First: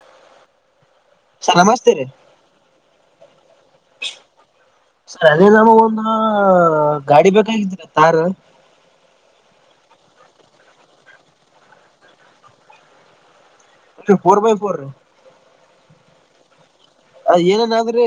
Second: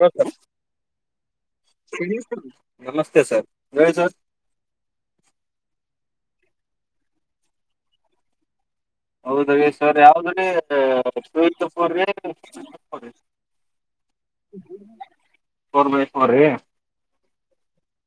ಹ ಸ ಸರ್ ಹೇಳಿಸ ನಮಸ್ತೆ ಸರ್ ಹೇಳಿ ಸರ್ ಸದರಮ ಒಂದ್ ಹಾಆ ಗಾಡಿ ಬೇಕಾಗಿತ್ ತ್ತರಿ ಹೌದ ಯೆಸ್ ಸರ್ ಯಾವ್ದ್ ರೀ ತುವಿಕ್ಸು ಪೊರ್ರಿ [unintelligible] ರಿ ಫೋರ್ ಬೈಫೋರ್ ಫೋರ್ ಬೈ ಫೊರ್ರಿ ಅಣ ಏನಾದ್ರಿ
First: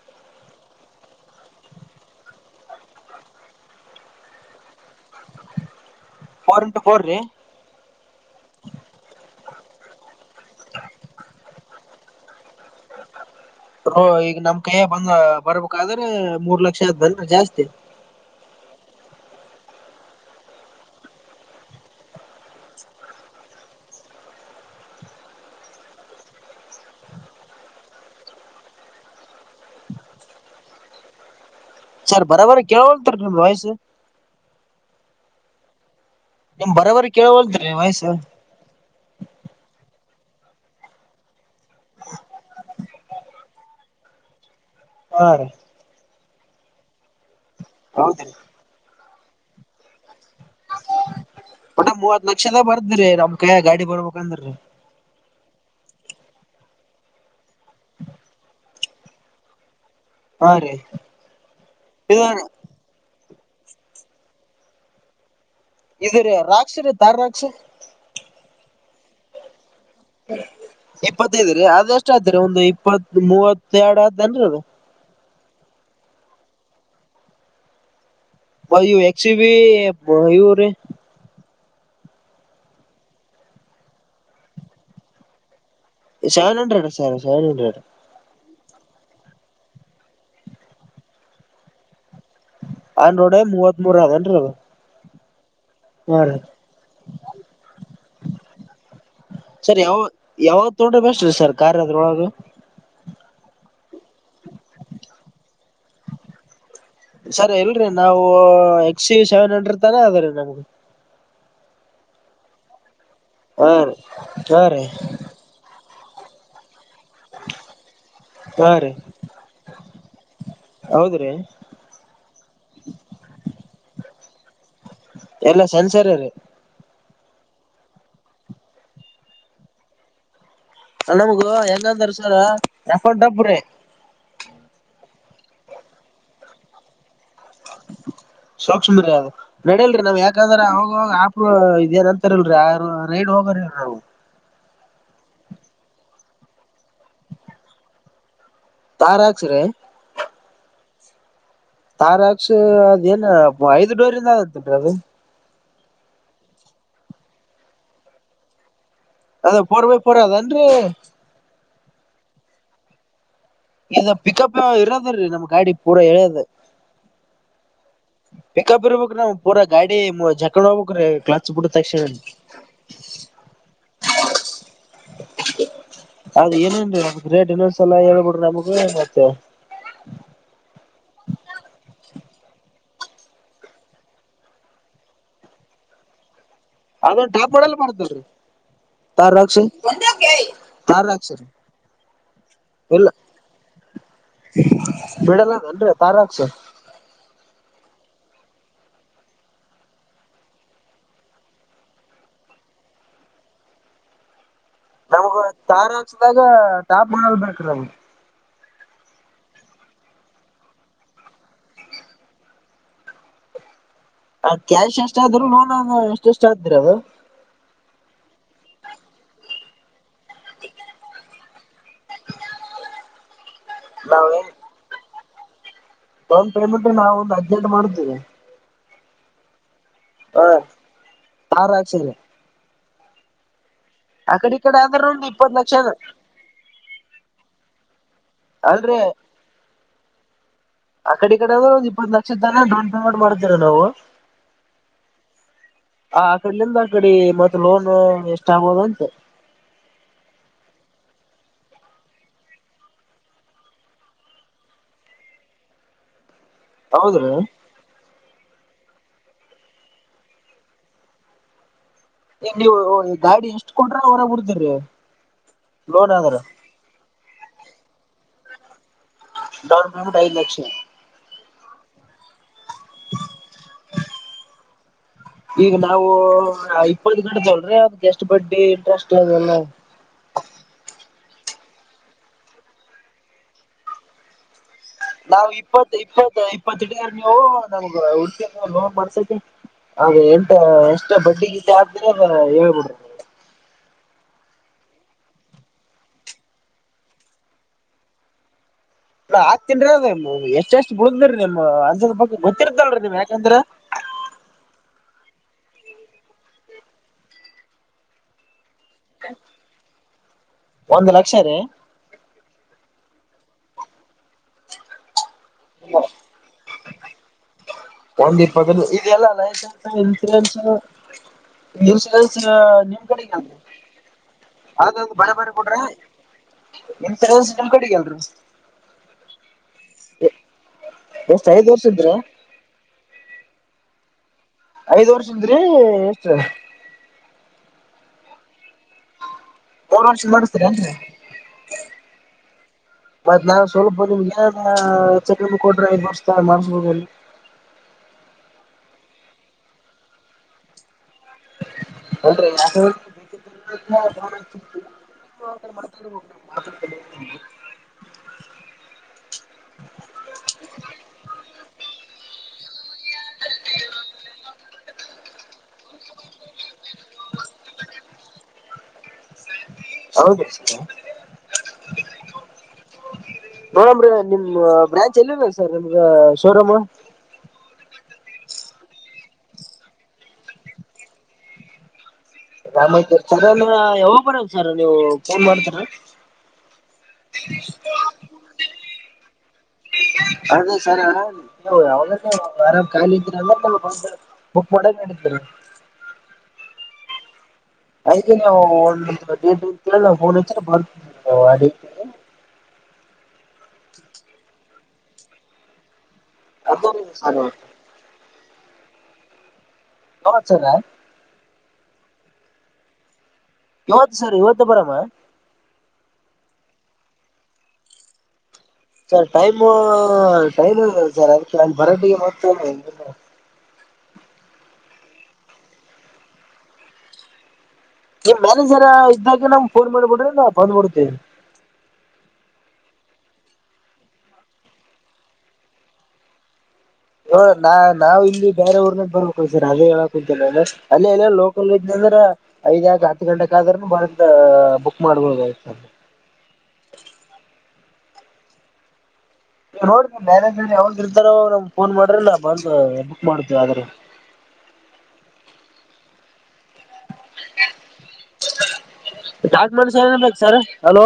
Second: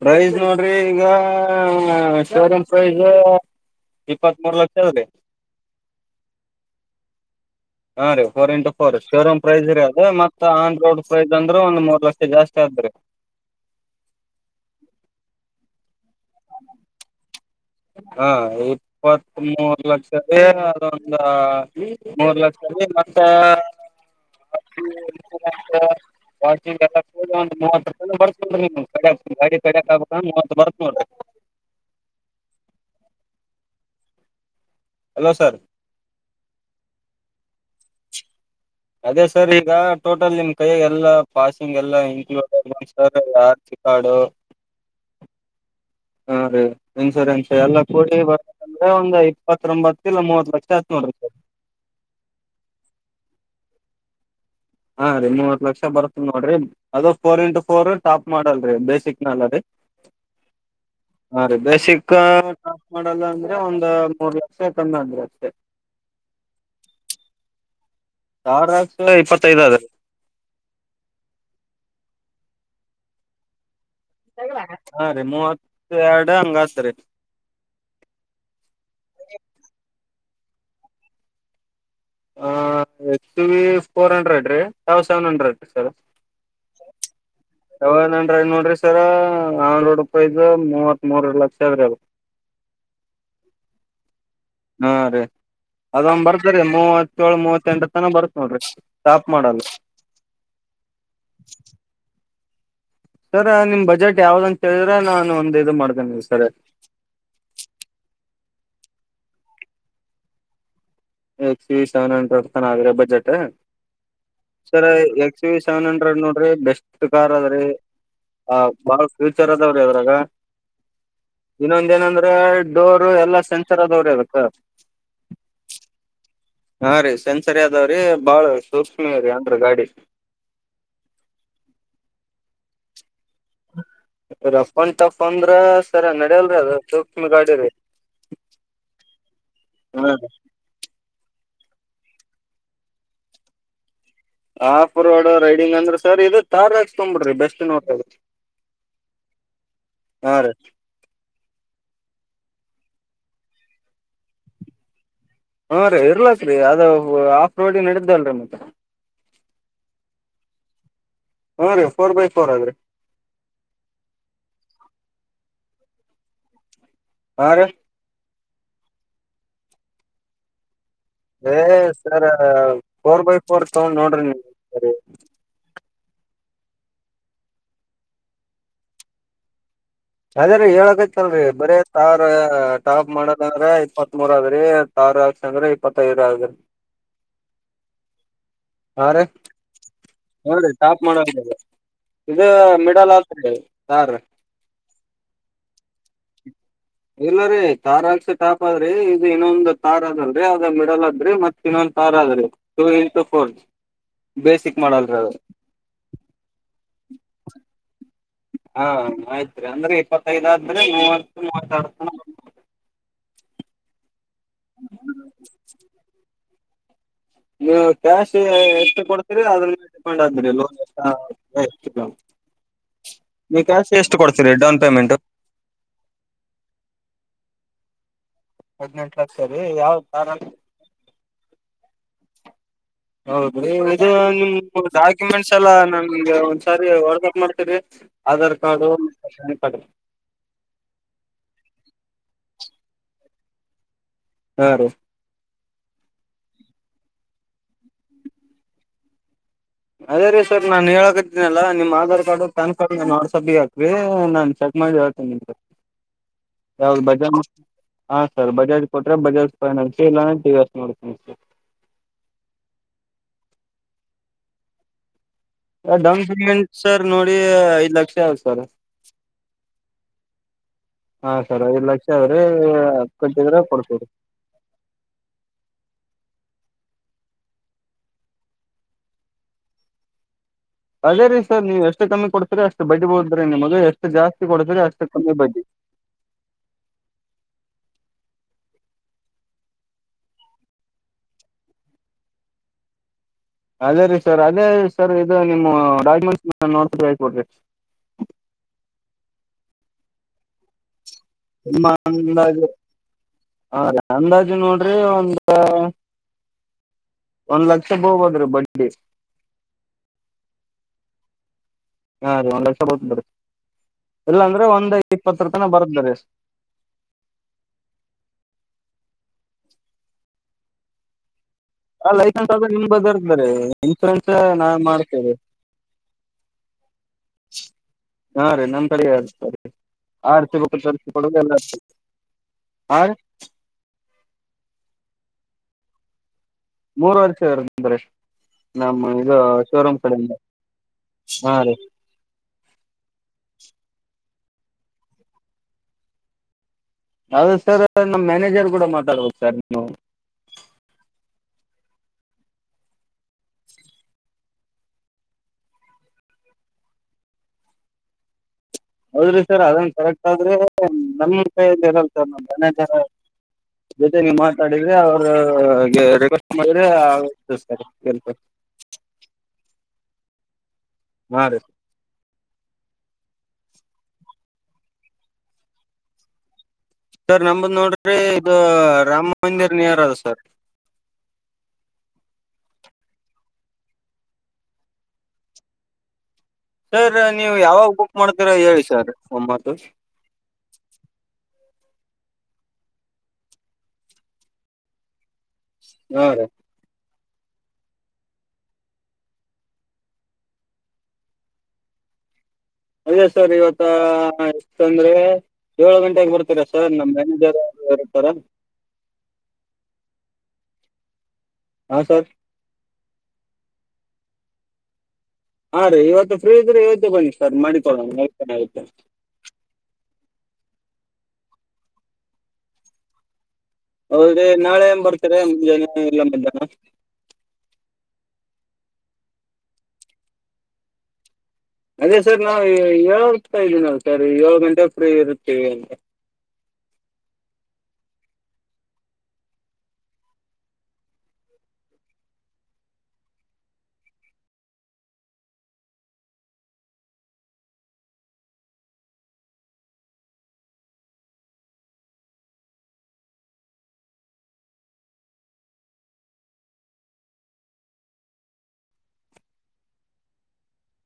ಪ್ರೈಸ್ ನೋಡ್ರಿ ಈಗಾಆ ಫೋರ್ ಅಂಡ್ ಪೈವ್ದು ಇಪ್ಪತ್ತ್ಮೂರು ಲಕ್ಷ ಅಲ್ರಿ ಫೋರ್ ಇಂಟು ಫೋರ್ ರಿ ಹಾ ರಿ four into four showroom price ರಿ ಅದು ಮತ್ತ ಆನ್ ರೋಡ್ ಪ್ರೈಸ್ ಅಂದ್ರ ಒಂದ್ ಮೂರ್ ಲಕ್ಷ ಜಾಸ್ತಿ ಆದ್ರಿ ಬ್ರೋ ಈಗ ನಮ್ ಕೈಯ ಬಂದ್ ಬರ್ಬೇಕಾದ್ರೆ ಮೂರ್ ಲಕ್ಷ ಆಯ್ತ ಬಂದ್ ಜಾಸ್ತಿ ಹಾ ಇಪ್ಪತ್ ಮೂರು ಲಕ್ಷವೇ ಅದೊಂದ ಮೂರ್ ಲಕ್ಷ ಮತ್ತೆ [unintelligible] ವಾಷಿಂಗ್ ಎಲ್ಲಾ ಸೇರಿಸಿ ಒಂದು ಮೂವತ್ತು ಲಕ್ಷ ಬರುತ್ತೆ ನೋಡಿ ಗಾಡಿ ಮೇಲೆ ಒಂದು ಮೂವತ್ತು ಬರುತ್ತೆ ನೋಡಿ [inaudible] ಸರ್ ಬರೊಬರ್ರಿ ಕೇೇಳಳ್ತರಿ ನಿಮ್ದ್ ವಾಯಿಸ್ಸು ಹಲೋ ಸರ್ ನಿಮ್ ಬರೊಬರಿ ಕೇಳವಲ್ದ್ ರಿ ವಾಯ್ಸು ಅದೇ ಸರ್ ಈಗ ಟೋಟಲ್ ನಿಮ್ ಕೈಯ ಎಲ್ಲಾ ಪಾಸಿಂಗ್ ಎಲ್ಲಾ ಇನ್ಕ್ಲೂಡ್ ಆಗಿ [unintelligible] ಸರ್ ಯಾರ್ ಕಾಡು ಹಾ ರಿ ಹಾ ರೀ ಇನ್ಸೂರೆನ್ಸ್ ಎಲ್ಲಾ ಕೂಡಿ ಹೌದ್ರಿ ಬರ್ಬೇಕಂದ್ರೆ ಒಂದು ಇಪ್ಪತ್ರೊಂಬತ್ ಒಟ್ಟು ಮೂವತ್ ಲಕ್ಷನೆ ಬರ್ದ್ರಿ ನಮ್ ಕೈಯಗೆ ಗಾಡಿ ಬರ್ಬೇಕಂದ್ರೀ ಹಾ ರೀ ಮೂವತ್ ಲಕ್ಷ ಬರ್ತದ ನೋಡ್ರಿ ಅದು four into four top model ರೀ ಬೇಸಿಕ್ ನ ಅಲ್ಲರೀ ಹಾ ರೀ ಬೇಸಿಕ್ ಇದು ಟಾಪ್ ಮಾಡೆಲ್ ಅಂದ್ರಿ ಒಂದ್ ಮೂರು ಲಕ್ಷ ಕಮ್ಮಿ ಅಂದ್ರೆ ಅಷ್ಟೇ ಇದರೀ Roxx Thar Roxx Thar Roxx ಇಪತ್ತು ಐದು ಆದರಿ ಇಪ್ಪತ್ತೈದ ರೀ ಅದ ಎಷ್ಟ ಆದತರಿ ಒಂದು ಇಪ್ಪತ್ ಮೂವತ್ತ ಎರಡು ಆದೇನ್ರೀ ಅದು ಹಾ ಮೂವತ್ತೆರಡು ಹಂಗತ್ರಿ ಫೈವ್ ಯಾಕ್ಸ್ ಬಿ ಇವರಿ H two V four hundred ರೀ ತೌ ಸೆವೆನ್ ಹಂಡ್ರೆಡ್ ರೀ sir seven hundred sir seven hundred ಅಂದ್ರಿ ಸರ್ ಆನ್ ರೋಡ್ ಪ್ರೈಸ್ ಮೂವತ್ ಮೂರ ಲಕ್ಷ ಆದದ್ರಿ ಆನ್ ರೋಡ್ ಮೂವತ್ತ್ ಮೂರು ಅದೇನ ಹಾ ಅದೇ ಅದೊಂದ್ ರೀ ಬರ್ತಾರಿ ಮೂವತ್ತ ಏಳು ಮೂವತ್ತೆಂಟ ತನ ಬರ್ತ್ ನೋಡ್ರಿ ಟಾಪ್ ಮಾಡೆಲ್ ತಕೊಂಡ್ರೆ ಬೆಸ್ಷ್ಟ ರೀ ಸರ್ ಕಾರ್ ಅದ್ರೊಳಗೆ ಸರ್ ನಿಮ್ ಬಜೆಟ್ ಯಾವ್ದ ಅಂತ ಹೇಳಿದ್ರೆ ನಾನು ಒಂದ ಇದು ಮಾಡ್ತೀನಿ ಸರ್ ಸರಿ ಎಲ್ರಿ ನಾವು ಎಕ್ಸ ವಿ ಸೆವೆನ್ ಹಂಡ್ರೆಡ್ ತಾನೇ ಅದ ರೀ ನಮ್ಗೆ X V seven hundred budget ಹಾ ರೀ ಹಾ ರೀ sir X V seven hundred ನೋಡ್ರಿ ಬೆಸ್ಟ್ ಕಾರ್ ಅದ್ರೀ ಆ ಹಾ ರೀ ಬಾಳ ಫ್ಯೂಚರ್ ಅದಾವ್ರಿ ಅದ್ರಾಗ ಹೌದ್ರಿ ಇನ್ನೊಂದ ಏನಂದ್ರೆ ಡೋರ್ ಎಲ್ಲಾ ಸೆನ್ಸರ್ ಆದವರಿ ಅದಕ ಎಲ್ಲ ಸೆನ್ಸರ್ ರೀ ಹಾ ರೀ ಸೆನ್ಸರಿ ಅದಾವ್ರೀ ಬಾಳ ಸೂಕ್ಷ್ಮ್ರೀರೀ ಅಂದ್ರ ಗಾಡಿ ಹೆಂಗ ತರಸದ್ದ ರಫ್ ರಫ್ ಅನ್ ಟಫ್ ಅಂದ್ರ ಸರ್ ನೆಡಲ್ರಿ ಅದು ಸೂಕ್ಷ್ಮ್ರೀ ಅದು ನೆಡಲ್ರರಿ ಹಾ ನಾವ್ ರೀ ಯಾಕಂದ್ರೆ ಅವಾವಾಗ ಹ ಇದೇನ್ ಅಂತಾರಲ್ರಿ ಆ ರೈಡ್ ಹೋಗಾರಲ್ರಿ ನಾವು ಆಫ್ ರೋಡ್ ರೈಡಿಂಗ್ ಅಂದ್ರೆ ಸರ್ ಇ ತಾರ್ ಹಾಕಿಸ್ಕೊಬೇಡ್ರಿ ಬೆಸ್ಟ್ ನೋಡ್ರಿ ಅದು ತಾರ್ ಹಾಕ್ಸಿರಿ ಹಾ ರೀ ಟಾರ್ ಹಾಕಿಸಿ ಅದ ಏನ್ ಐದ್ ಡೋರಿಂದ ಆಗತ್ನ್ರಿ ಅದು ಹ್ಮ ಇರ್ಲಾಕ್ ರೀ ಅದು ಆಫ್ ರೋಡಿ ನಡ್ದಲ್ರಿ ಮತ್ತ ಅದ ಫೋರರ್ ಒನ್ ಫೋರ್ ಅದಲ್ರಿ ಹು ರೀ ಫೋರ್ ಬೈ ಫೋರ್ ಅದ್ರಿ ಇಲ್ಲ ಪಿಕಪ್ ಇರದ್ರೀ ನಮ್ಮ್ ಗಾಡಿ ಪೂರಾ ಹೇಳ್ಯದ ಹರೀ ಪಿಕಪ್ ಇರಬೇಕುರೀ ಪೂರಾ ಗಾಡಿ ಜಕಣ್ಣ ಏ ಸರ್ ಫೋರ್ ಬೈ ಫೋರ್ ತಗೊಂಡ್ ನೋಡ್ರಿ ಈ ಸರಿ ಅದು ಏನೇನ್ರಿ ರೇಟ್ ಇನ್ನೊಂದು ಸಾಲ ಹೇಳ್ಬಿಡ್ರಿ ನಮಗೆ ಮತ್ತೆ ಅದೇರೀ ಹೇಳಕೈತಲ್ರಿ ಬರೀ ಟಾರ್ ಟಾಪ್ ಮಾಡದ್ರ ಇಪ್ಪತ್ ಮೂರ ಅದ್ರಿರೀ ಟಾರ್ ಅಂದ ಅಂದ್ರೆ ಇಪ್ಪತ್ತೈದು ಆಗ್ರರಿ ಅದು ಟಾಪ್ ಮಾಡೆಲ್ ಬರುತ್ತೆ ನೋಡ್ರಿ ಹಾ ರೀ ಟಾರ್ ಹಾಕಿಸು ಹಾ ರೀ ಟಾಪ್ ಟಾರ್ ಹಾಕಿಸು ಮಾಡೋದ್ರಿ ಇದು ಇಲ್ಲ ಮಿಡಲ್ ಆತ್ರಿ ತಾರ್ ಬಿಡಲ್ಲನ್ರಿ ಫೋರಮ್ಸ್ ಇಲ್ಲರೀ ತಾರ್ ಅಷ್ಟೇ ಟಾಪ್ ಆದರಿ ಇದು ಇನ್ನೊಂದ್ ತಾರ್ ಅದಲ್ರರಿ ಅದು ಮಿಡಲ್ ಆದ್ರಿ ಮತ್ತ ಇನ್ನೊಂದ ಟಾರ್ ಆದ್ರರೀ ಟೂ ಇಂಟು ಫೋರ್ ಬೇಸಿಕ್ ಮಾಡಲ್ರೀ ಅದು ಟಾರ್ ಹಾಕಿಸಿದಾಗ ಟಾಪ್ ಮಾಡಲ್ ಬೇಕ್ರಿ ನಮಗೆ ಹಾ ಆಯ್ತ್ರಿ ಅಂದ್ರೆ ಇಪ್ಪತ್ತೈದಾದ್ರೆ ಮೂವತ್ತು ಮೂವತ್ ಆರು ಅ ಕ್ಯಾಶ್ ಎಷ್ಟಾದ್ರು ಲೋನ್ ಎಷ್ಟ ಎಷ್ಟ ಆದ್ರಿ ಅದು ನೀವು [unintelligible] ನೀ ಕ್ಯಾಶ್ ಎಷ್ಟು ನಾವ್ ಕೊಡ್ತೀರಿ ಡೌನ್ ಪೇಮೆಂಟ್. ಡೌನ್ ಪೇಮೆಂಟ್ ನಾವು ಒಂದು ಆದಿನೆಂಟು ಮಾಡ್ತೇವಿ. ಹದಿನೆಂಟು ಲಕ್ಷ ರೀ ಯಾವ. ತಾರ್ ಹ ಆರಚಲ್ಲ. ಇ [unintelligible] ನಿಮ ಒಂದ್ ಡಾಕ್ಯುಮೆಂಟ್ಸ್ ಇಪ್ಪತ್ ಎಲ್ಲಾ ಲಕ್ಷ ನಮ್ಗೆ ಒಂದ್ಸರಿ ವಾಟ್ಸಪ್ ಮಾಡ್ತೀರಿ. ಆಧಾರ್ ಅಲ್ ಕಾರ್ಡು ರಿ ಪ್ಯಾನ್ ಕಾರ್ಡ್ ಆ ಕಡೆ ಈ ಕಡೆ ಆದ್ರೆ ಒಂದು ಇಪ್ಪತ್ ಲಕ್ಷ. [unintelligible] ಪೇಮೆಂಟ್ ಮಾಡ್ವಿ ನಾವು. ಹಾ ರ. ಆ ಆ ಕಡ್ಲಿಂದ ಆಕಡಿ ಮತ್ತ ಲೋನ್ ಎಷ್ಟ ಆಗೋದಂತೆ. ಅದೇ ರೀ ಸರ್ ನಾನ್ ಹೇಳಕತಿನನಲ್ಲಾ ನಿಮ್ ಆಧಾರ್ ಕಾರ್ಡ್ ಪ್ಯಾನ್ ಕಾರ್ಡ್ ನ ನಡ್ ಸಿ ಹಾಕ್ರೀ ನಾನ್ ಸ. ಹ ಚೆಕ್ ಮಾಡಿ ಹೇಳ್ತೀನಿ ನಿಮಗ. [unintelligible] ಹೌದ್ರಿ ಸರ್ ಬಜಾಜ್ ಕೊಟ್ರೆ ಬಜಾಜ್ ಫೈನಾನ್ಸಿ ಇಲ್ಲ ಟಿ ವಿ ಎಸ್ ನೋಡ್ತೀನಿ ಸರ್ ಈ ನೀವು ಗಾಡಿ ಎಷ್ಟ್ ಕೊಡ್ರ ಹೊರ ಬಿಡ್ತೀರಿ. ಲೋನ್ ಡೌನ್ ಆದ್ರ ಪೇಮೆಂಟ್ ಸರ್ ನೋಡಿ ಐದ್ ಲಕ್ಷ ಆ ಸರ್. [unintelligible] ಐದು ಲಕ್ಷ. ಹಾ ಸರ್ ಐದು ಲಕ್ಷ ಆದ್ರೆ ಆತ್ ಕಟ್ಟಿದ್ರ ಕೊಡಬಹುದು. ಈಗ ನಾವು ಇಪ್ಪತ್ ಗಂಟದಲ್ ಅದ ಎಷ್ಟ್ ಬಡ್ಡಿ ಇಂಟ್ರೆಸ್ಟ್ ಅಲ್ಲ. ಅದೇ ರೀ ಸರ್ ನೀವು ಎಷ್ಟು ಕಮ್ಮಿ ಕೊಡ್ತೀರಿ ಅಷ್ಟು ಬಡ್ಡಿಬೋದ್ರೀ ನಿಮ್ಮ ಮಗ ಎಷ್ಟು ಜಾಸ್ತಿ ಕೊಡ್ತೀರಿ ಅಷ್ಟು. ಕಮ್ಮಿ ನಾವು ಬಡ್ಡಿ ಇಪ್ಪತ್ ಇಪ್ಪತ್ ಇಪ್ಪತ್ತುಡಾರ ನೀವು ನಮಗ ಉಳಿದಿದ್ದು ಲೋನ್ಮಾಡ್ಸತಿ. ಅದೇ ಎಂಟ ಎಷ್ಟ ಬಡ್ಡಿ ಗೀತೆ ಹಾಕ್ದ್ರ ಹೇಳ್ಬಿಡ್ರಿ. ಇಲ್ಲೇ ರೀ ಸರ್ ಅದೇ ಸರ್ ಇದು ನಿಮ್ಮ ಡಾಕ್ಯುಮೆಂಟ್ಸ್ ನೋಡ್ಬ ಕೊಡ್ರಿ. [inaudible] ಇ ಹಾಕ್ತನ್ ರಿ ಅದ ಎಷ್ಟಷ್ಟು. ಉಳ್ದ್ರಿ ನಿಮ್ ನಿಮ್ಮ ಅಂಜದ ಬಗ್ಗೆ ಅಂದಾಜು ಗೊತ್ತಿರ್ತಲ್ರಿ ನೀಮ್ ಯಾಕಂದ್ರ. ಹಾ ಅಂದಾಜು ನೋಡ್ರಿ [unintelligible] ಒಂದ್ ಲಕ್ಷ ಹೋಗಬೋದ್ರೀ ಬಡ್ ಒಂದು ಲಕ್ಷ ರೀ. ಹಾ ಅದೀ ಒಂದ್ ಲಕ್ಷ [unintelligible] ಬಿಡ ಇಲ್ಲಾಂದ್ರೆ ಒಂದ. ಇಪ್ಪತ್ತು ರೂಪಾಯಿ ನ ಬರುತ್ತದೆ. ಒಂದ್ ಇಪ್ಪತ್ತ ಇದೆಲ್ಲ ಲೈಸೆನ್ಸ್ ಇನ್ಸೂರೆನ್ಸ್. ಆ ಇನ್ಸೂರೆನ್ಸ್ ಲೈಸೆನ್ಸ್ ಅದ ನಿಮ್ ನಿಮ್ದರ್ದ್ರ ಕಡೆಗೆ ಅಲ್ರಿ ಇನ್ಸೂರೆನ್ಸ್ ನಾ ಅದೊಂದು ಬರ ಮಾಡ್ತೇವೆ. ಬರ ಕೊಟ್ರ ಇನ್ಸೂರೆನ್ಸ್ ನಿಮ್ ಕಡೆಗೆ ಅಲ್ರಿ ಹಾ ರೀ ನಮ್ ಕಡೆ ಹೇಳ್ತಾರ ರಿ. [unintelligible] ಎಷ್ಟ್ ಐದ್ ವರ್ಷದ್ರಿ ಹ. ಐದು ವರ್ಷಂದ್ರಿ ಎಷ್ಟ. ಮೂರ್ ವರ್ಷ ಇಂದ್ರೆ ನಮ್ಮ್. ಶೋರೂಮ ಮೂರ್ ಕಡೆ ವರ್ಷ ಇಂದ ಮಾಡಿಸ್ತೀರಿ ಏನ್ರಿ ಹಾ ರೀ. ಮತ್ ನಾವ್ ಸ್ವಲ್ಪ ನಿಮ್ಗೆ ಏನ್ ಎಚ್ಚರಿ ಕೊಟ್ರೆ ಐದು ವರ್ಷ ಮಾಡಿಸಬೋುದಲ್ಲಿ. ಅದು ಸರ್ ನಮ್ಮ್ ಮ್ಯಾನೇಜರ್ ಕೂಡ ಮಾತಾಡ್ಬೋದು ಸರ್ ನೀ. [unintelligible] [unintelligible] [inaudible] ಹೌದ್ರಿ ಸರ್ ಅದನ್ ಕರೆಕ್ಟ್ ಆದ್ರೆ ನಮ ಕೈಯಲ್ಲಿ ಇರಲ್ ಸರ್ ನಮ್ ಮನ ಜರ ಜೊತೆ ನೀ ಮಾತಾಡಿದ್ರಿ ಅವ್ರ ಕ್ವೆಸ್ ಮಾಡ [unintelligible] ಹೌದು. ಹಾ ರೀ. ನೋಡ ನಿಮ ಬ್ರಾಂಚ್ ಎಲ್ಲಿ ಇ ಸರ್ ನಿಮ್ಗ ಶೋರೂಮ್. ನಮದು ನೋಡ್ರಿ ಇದು ರಾಮ ಮಂದಿರ್ ನಿಯರ್ ಅದು ಸರ್. ರಾಮಾಯ ಸರ್ ಅಂದ್ರ ಯಾವಾಗ ಬರದು ಸರ್ ನೀವು ಫೋನ್ ಮಾಡ್ತರ. ಸರ್ ನೀವು ಯಾವಾಗ ಬುಕ್ ಮಾಡ್ತೀರಾ ಹೇಳಿ ಸರ್ ಒಂಬತ್ತು. ಅದೇ ಸರ ನೀವು ಅವಾಗ ಆರಾಮ್ ಖಾಲಿ ಇದ್ರ ಅಂದ್ರೆ ಬುಕ್ ಮಾಡ. [inaudible] ಹಾ ರೀ ಹಾಗ ನಾವು ಒ ಡೇಟ್ ಅಂತೇಳಿ ನಾವು ಫೋನ್ ಹಚ್ಚ ಬರ್ತ ನವು ಆ ಡೇಟ್ಲ್ಲಿ ಅದೇ ಸರ್ ಇವತ್ತ ಎಷ್ಟಂದ್ರೆ ಏಳ ಗಂಟೆ ಬರ್ತೀರಾ ಸರ್ ನಮ್ಮ ಮ್ಯೇಜರ್ ಇರ್ತಾರ ಹ ಚಲ್ಲ ಹಾ ಸರ್ ಇವತ್ತು ಸರ್ ಇವತ್ತು ಬರಮ್ಮ ಹಾ ರೀ ಇವತ್ತು ಫ್ರೀ ಇದ್ರೆ ಇವತ್ತು ತಗೊಂಡಿ ಸರ್ ಮಾಡಿಕೊಳ್ಳೋಣ ಸರ್ ಟೈಮ್ ಟೈಮ್ ಸರ್ ಅದಕ್ಕೆ ನ ಬರೋಡಿಗೆ ಮತ್ತ ಹೌದಿ ನಾಳೆ ಬರ್ತರ ಮುಂಜಾನೆ ಎಲ್ಲ ಮಧ್ಯಾಹ್ನ ನಿ್ ಮ್ಯಾನೇಜರ್ ಇದ್ದಾಗೆ ನಮ ಫೋನ್ ಮಾಡ್ಬಿಡ್ರಿ ನಾ ಬಂದ್ಬಿಡ್ತೇ ಅದೇ ಸರ್ ನಾವವು ಏಳ್ತಾ ಇದ್ದೀನ ಅ ಸರ್ ಏಳು ಗಂಟೆ ಫ್ರೀ ಇರುತ್ತೇವಿ ಅಂದ ನಾ ನಾವವು ಇಲ್ಲಿ ಬೇರೆ ಊರ್ನಾಗ ಬರ್ಬೇಕು ಸರ್ ಅದೇ ಹೇಳಕ್ ಅಂತ ಅಲ್ಲಿ ಎ ಲೋಕಲ್ ವಜ್ ್ರ ಐದ್್ಯಾಗ ಹತ್ತು ಗಂಟಕ ಆದ್ರ ಬಂದ ಬುಕ್ ಮಾಡ್ಬಹದು ಆಯ್ತ ಸ [unintelligible] ಅ ನೋಡ್ತ ಮಾರೇಜ ಯಾವ್ದ ಇರ್ತಾರೋ ನಮ್ ಫೋನ್ ಮಾಡ್ರೆ ನಾವು ಬ ಬುಕ್ ಮಾಡ್ತೇವಿ ಆದ್ರ ಹ ಹ ಚಾಜ್ಮಂಡ ಸನ್ ಬು sir hello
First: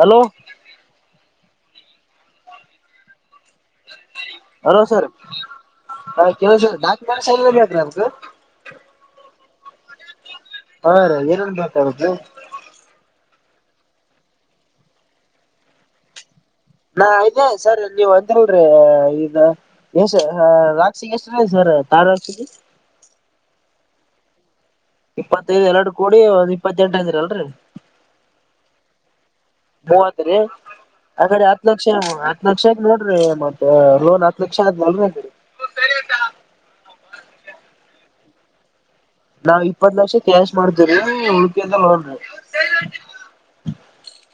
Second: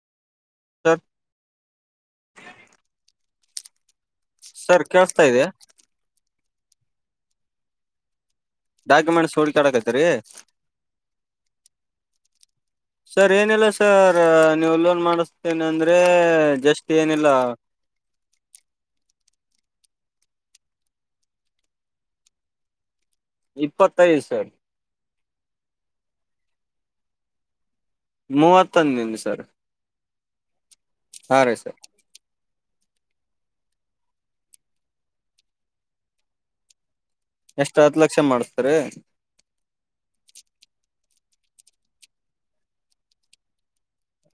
hello sir hello sir ಕೇಳಿಸ್ತಾ ಇದೆ ಹ ಕೆಲ ಸರ್ ದಾಕ ಸತ್ರಮ ಸ ಡಕತರಿೀ [unintelligible] ಹಾ ರ ಏನನ್ ಮಾತಾಡ್ದದು ಸರ್ ಏನಲ್ಲ ಸರ್ ನೀವು ಲೋನ್ ಮಾಡಿಸತೇನೆ ಅಂದ್ರೆ ಜಸ್ಟ್ ನಾ ಏನಿಲ್ಲ ಇದೇ ಸರಿ ನೀವ್ ಅಂದಿಲ್ರಿ ಈದು ಎಷ್ಟ ರಾಕ್ಷಿಿಗೆ ಎಷ್ಟ ರ ಸರ್ ತಾರ ರಾಕ್ಷಿಿಗೆ ಇಪ್ಪತ್ತೈದು ದಿವಸಿ ಇಪ್ಪತ್ತೈದು ಎರಡು ಕೋಡಿ ಒ ಇಪ್ಪತ್ತೆಂಟ ಐದರ ಅಲ್ರರಿ ಮೂವತ್ತಂದಿನ ಸರ್ ಮೂವತ್ ರೆ ಹಾ ಆಕಡೆ ರೀ ಆತ್ ಸರ್ ಲಕ್ಷಕ್ಷ ಹತ್ ಲಕ್ಷಗ್ ನೋಡ್ರಿ ಮತ್ತ ಲೋನ್ ಹತ್ ಲಕ್ಷ ಆದಗ್ ನಲ್ ಎಷ್ಟ್ ಹತ್ತು ಲಕ್ಷ ಮಾಡ್ತಾರ ನಾವ್ ಇಪ್ಪತ್ ಲಕ್ಷ ಕ್ಯಾಶ್ ಮಾಡ್ತೇ್ರ ಉಡುಪಿಯಿಂದ ಲೋನ್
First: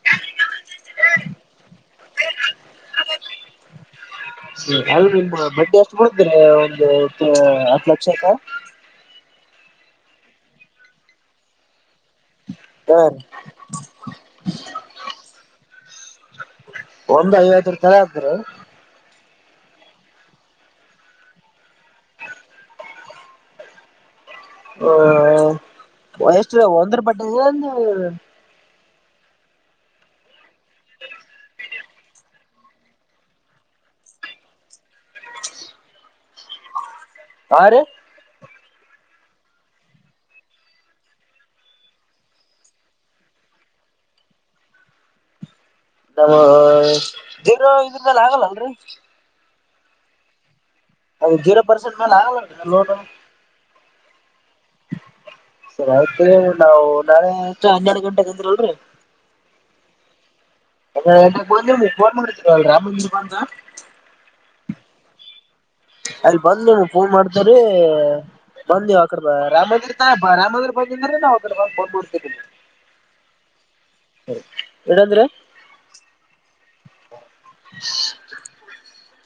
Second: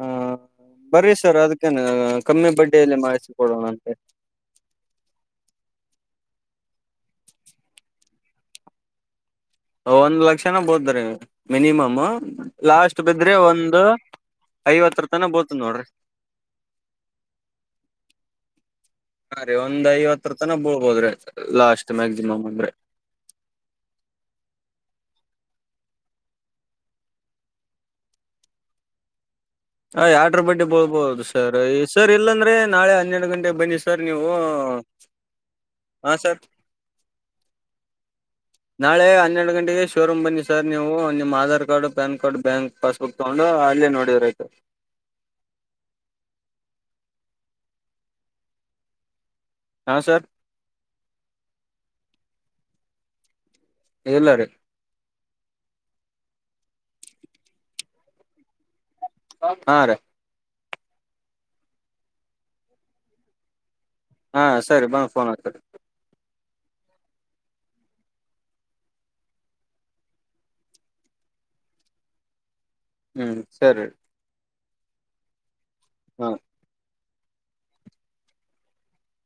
ಹ ಬರರಿ ಸರ್ ಅದಕ್ಕನೆ ಕಮ್ಮಿ ಬಡ್ಡಿಯಲ್ಲಿ ಮಾಡಿಸಿಕೊಡೋಣ ಅಂತೆ ಅಲ್ ನಿಮ್ಮ ಬಡ್ಡಿ ಎಷ್ಟು ಬಿಡಿದ್ರಿ ಒಂದು ಇತ್ತು ಹತ್ ಲಕ್ಷಕ್ಕ ಒಂದ್ ಲಕ್ಷನ ಬೋದ್ರೀ ಮಿನಿಮಮ್ ಲಾಸ್ಟ್ ಹಾ ರೀ ಬಿದ್ರೆ ಒಂದು ಐವತ್ತರ ತನ ಬೋತದ ನೋಡ್ರಿ ಒಂದ್ ಐವತ್ತು ರ ತರ ಆಗ್್ರ ಹಾ ರೀ ಒಂದ್ ಐವತ್ತ ತನ ಬಳ್ಬೋದ್ರಿ ಲಾಸ್ಟ್ ಮ್ಯಾಕ್ಸಿಮಮ್ ಅಂದ್ರೆ ಹಷ್ಟ ಒಂದರ ಪಟ್ಟದ ಅಂತ ಅಯ್ ಆಡ್ರ ಬಟ್ಟಿ ಬಳ್ಬೋದು ಸರ್ ಸರ್ ಇಲ್ಲಾಂದರೆ ನಾಳೆ ಹನ್ನೆರಡು ಗಂಟೆ ಬನ್ನಿ ಸರ್ ನೀವು ಉ ಹಾ ಸರ್ ಯ ರ [unintelligible] ನಾಳೆ ಹನ್ನೆರಡು ಗಂಟೆಗೆ ಶೋರೂಮ್ ಬನ್ನಿ ಸರ್ ನೀವು ನಿಮ್ಮ Aadhaar card PAN card bank passbook ತಗೊಂಡು ಹ ಅಲ್ಲೇ ನೋಡಿದ್ರ ಆಯ್ತು [unintelligible] ಇದ್ರಲ್ಲ ಆಗಲ್ಲಲ್ರರಿ ಹಾ ಸರ್ ಅದು ಜೀರೋ ಪರ್ಸೆಂಟ್ ಮೇಲೆ ಆಗ ಲೋನು ಎಲ್ಲಾರಿ ಸರಿ ಆಯ್ತು ನಾವು ನಾಳೆ ಅತ್ರ ಹನ್ನೆರಡು ಗಂಟೆಗೆಂದಿರಲ್ರಿ. ಹಾ ರೀ [unintelligible] ಹಾ ಸರಿ ಬಂದ್ ಫೋನ್ ಹಚ್ರಿ ಅಲ್ಲಿ ಬಂದ್ ನಿಮ್ ಫೋನ್ ಮಾಡ್ತ್ರೀ ಬಂದ್ ನೀವು ಅಕಡೆ ಬ ರಾಮ ಮಂದಿರ ತ ಬ ರಾಮ ಮಂದಿರ್ ಬಂದಿದ್ರ ನಾವು [unintelligible] ಹ್ಮ್ ಸರಿ ಇಡಂದ್ರೆ ಹಾ [inaudible]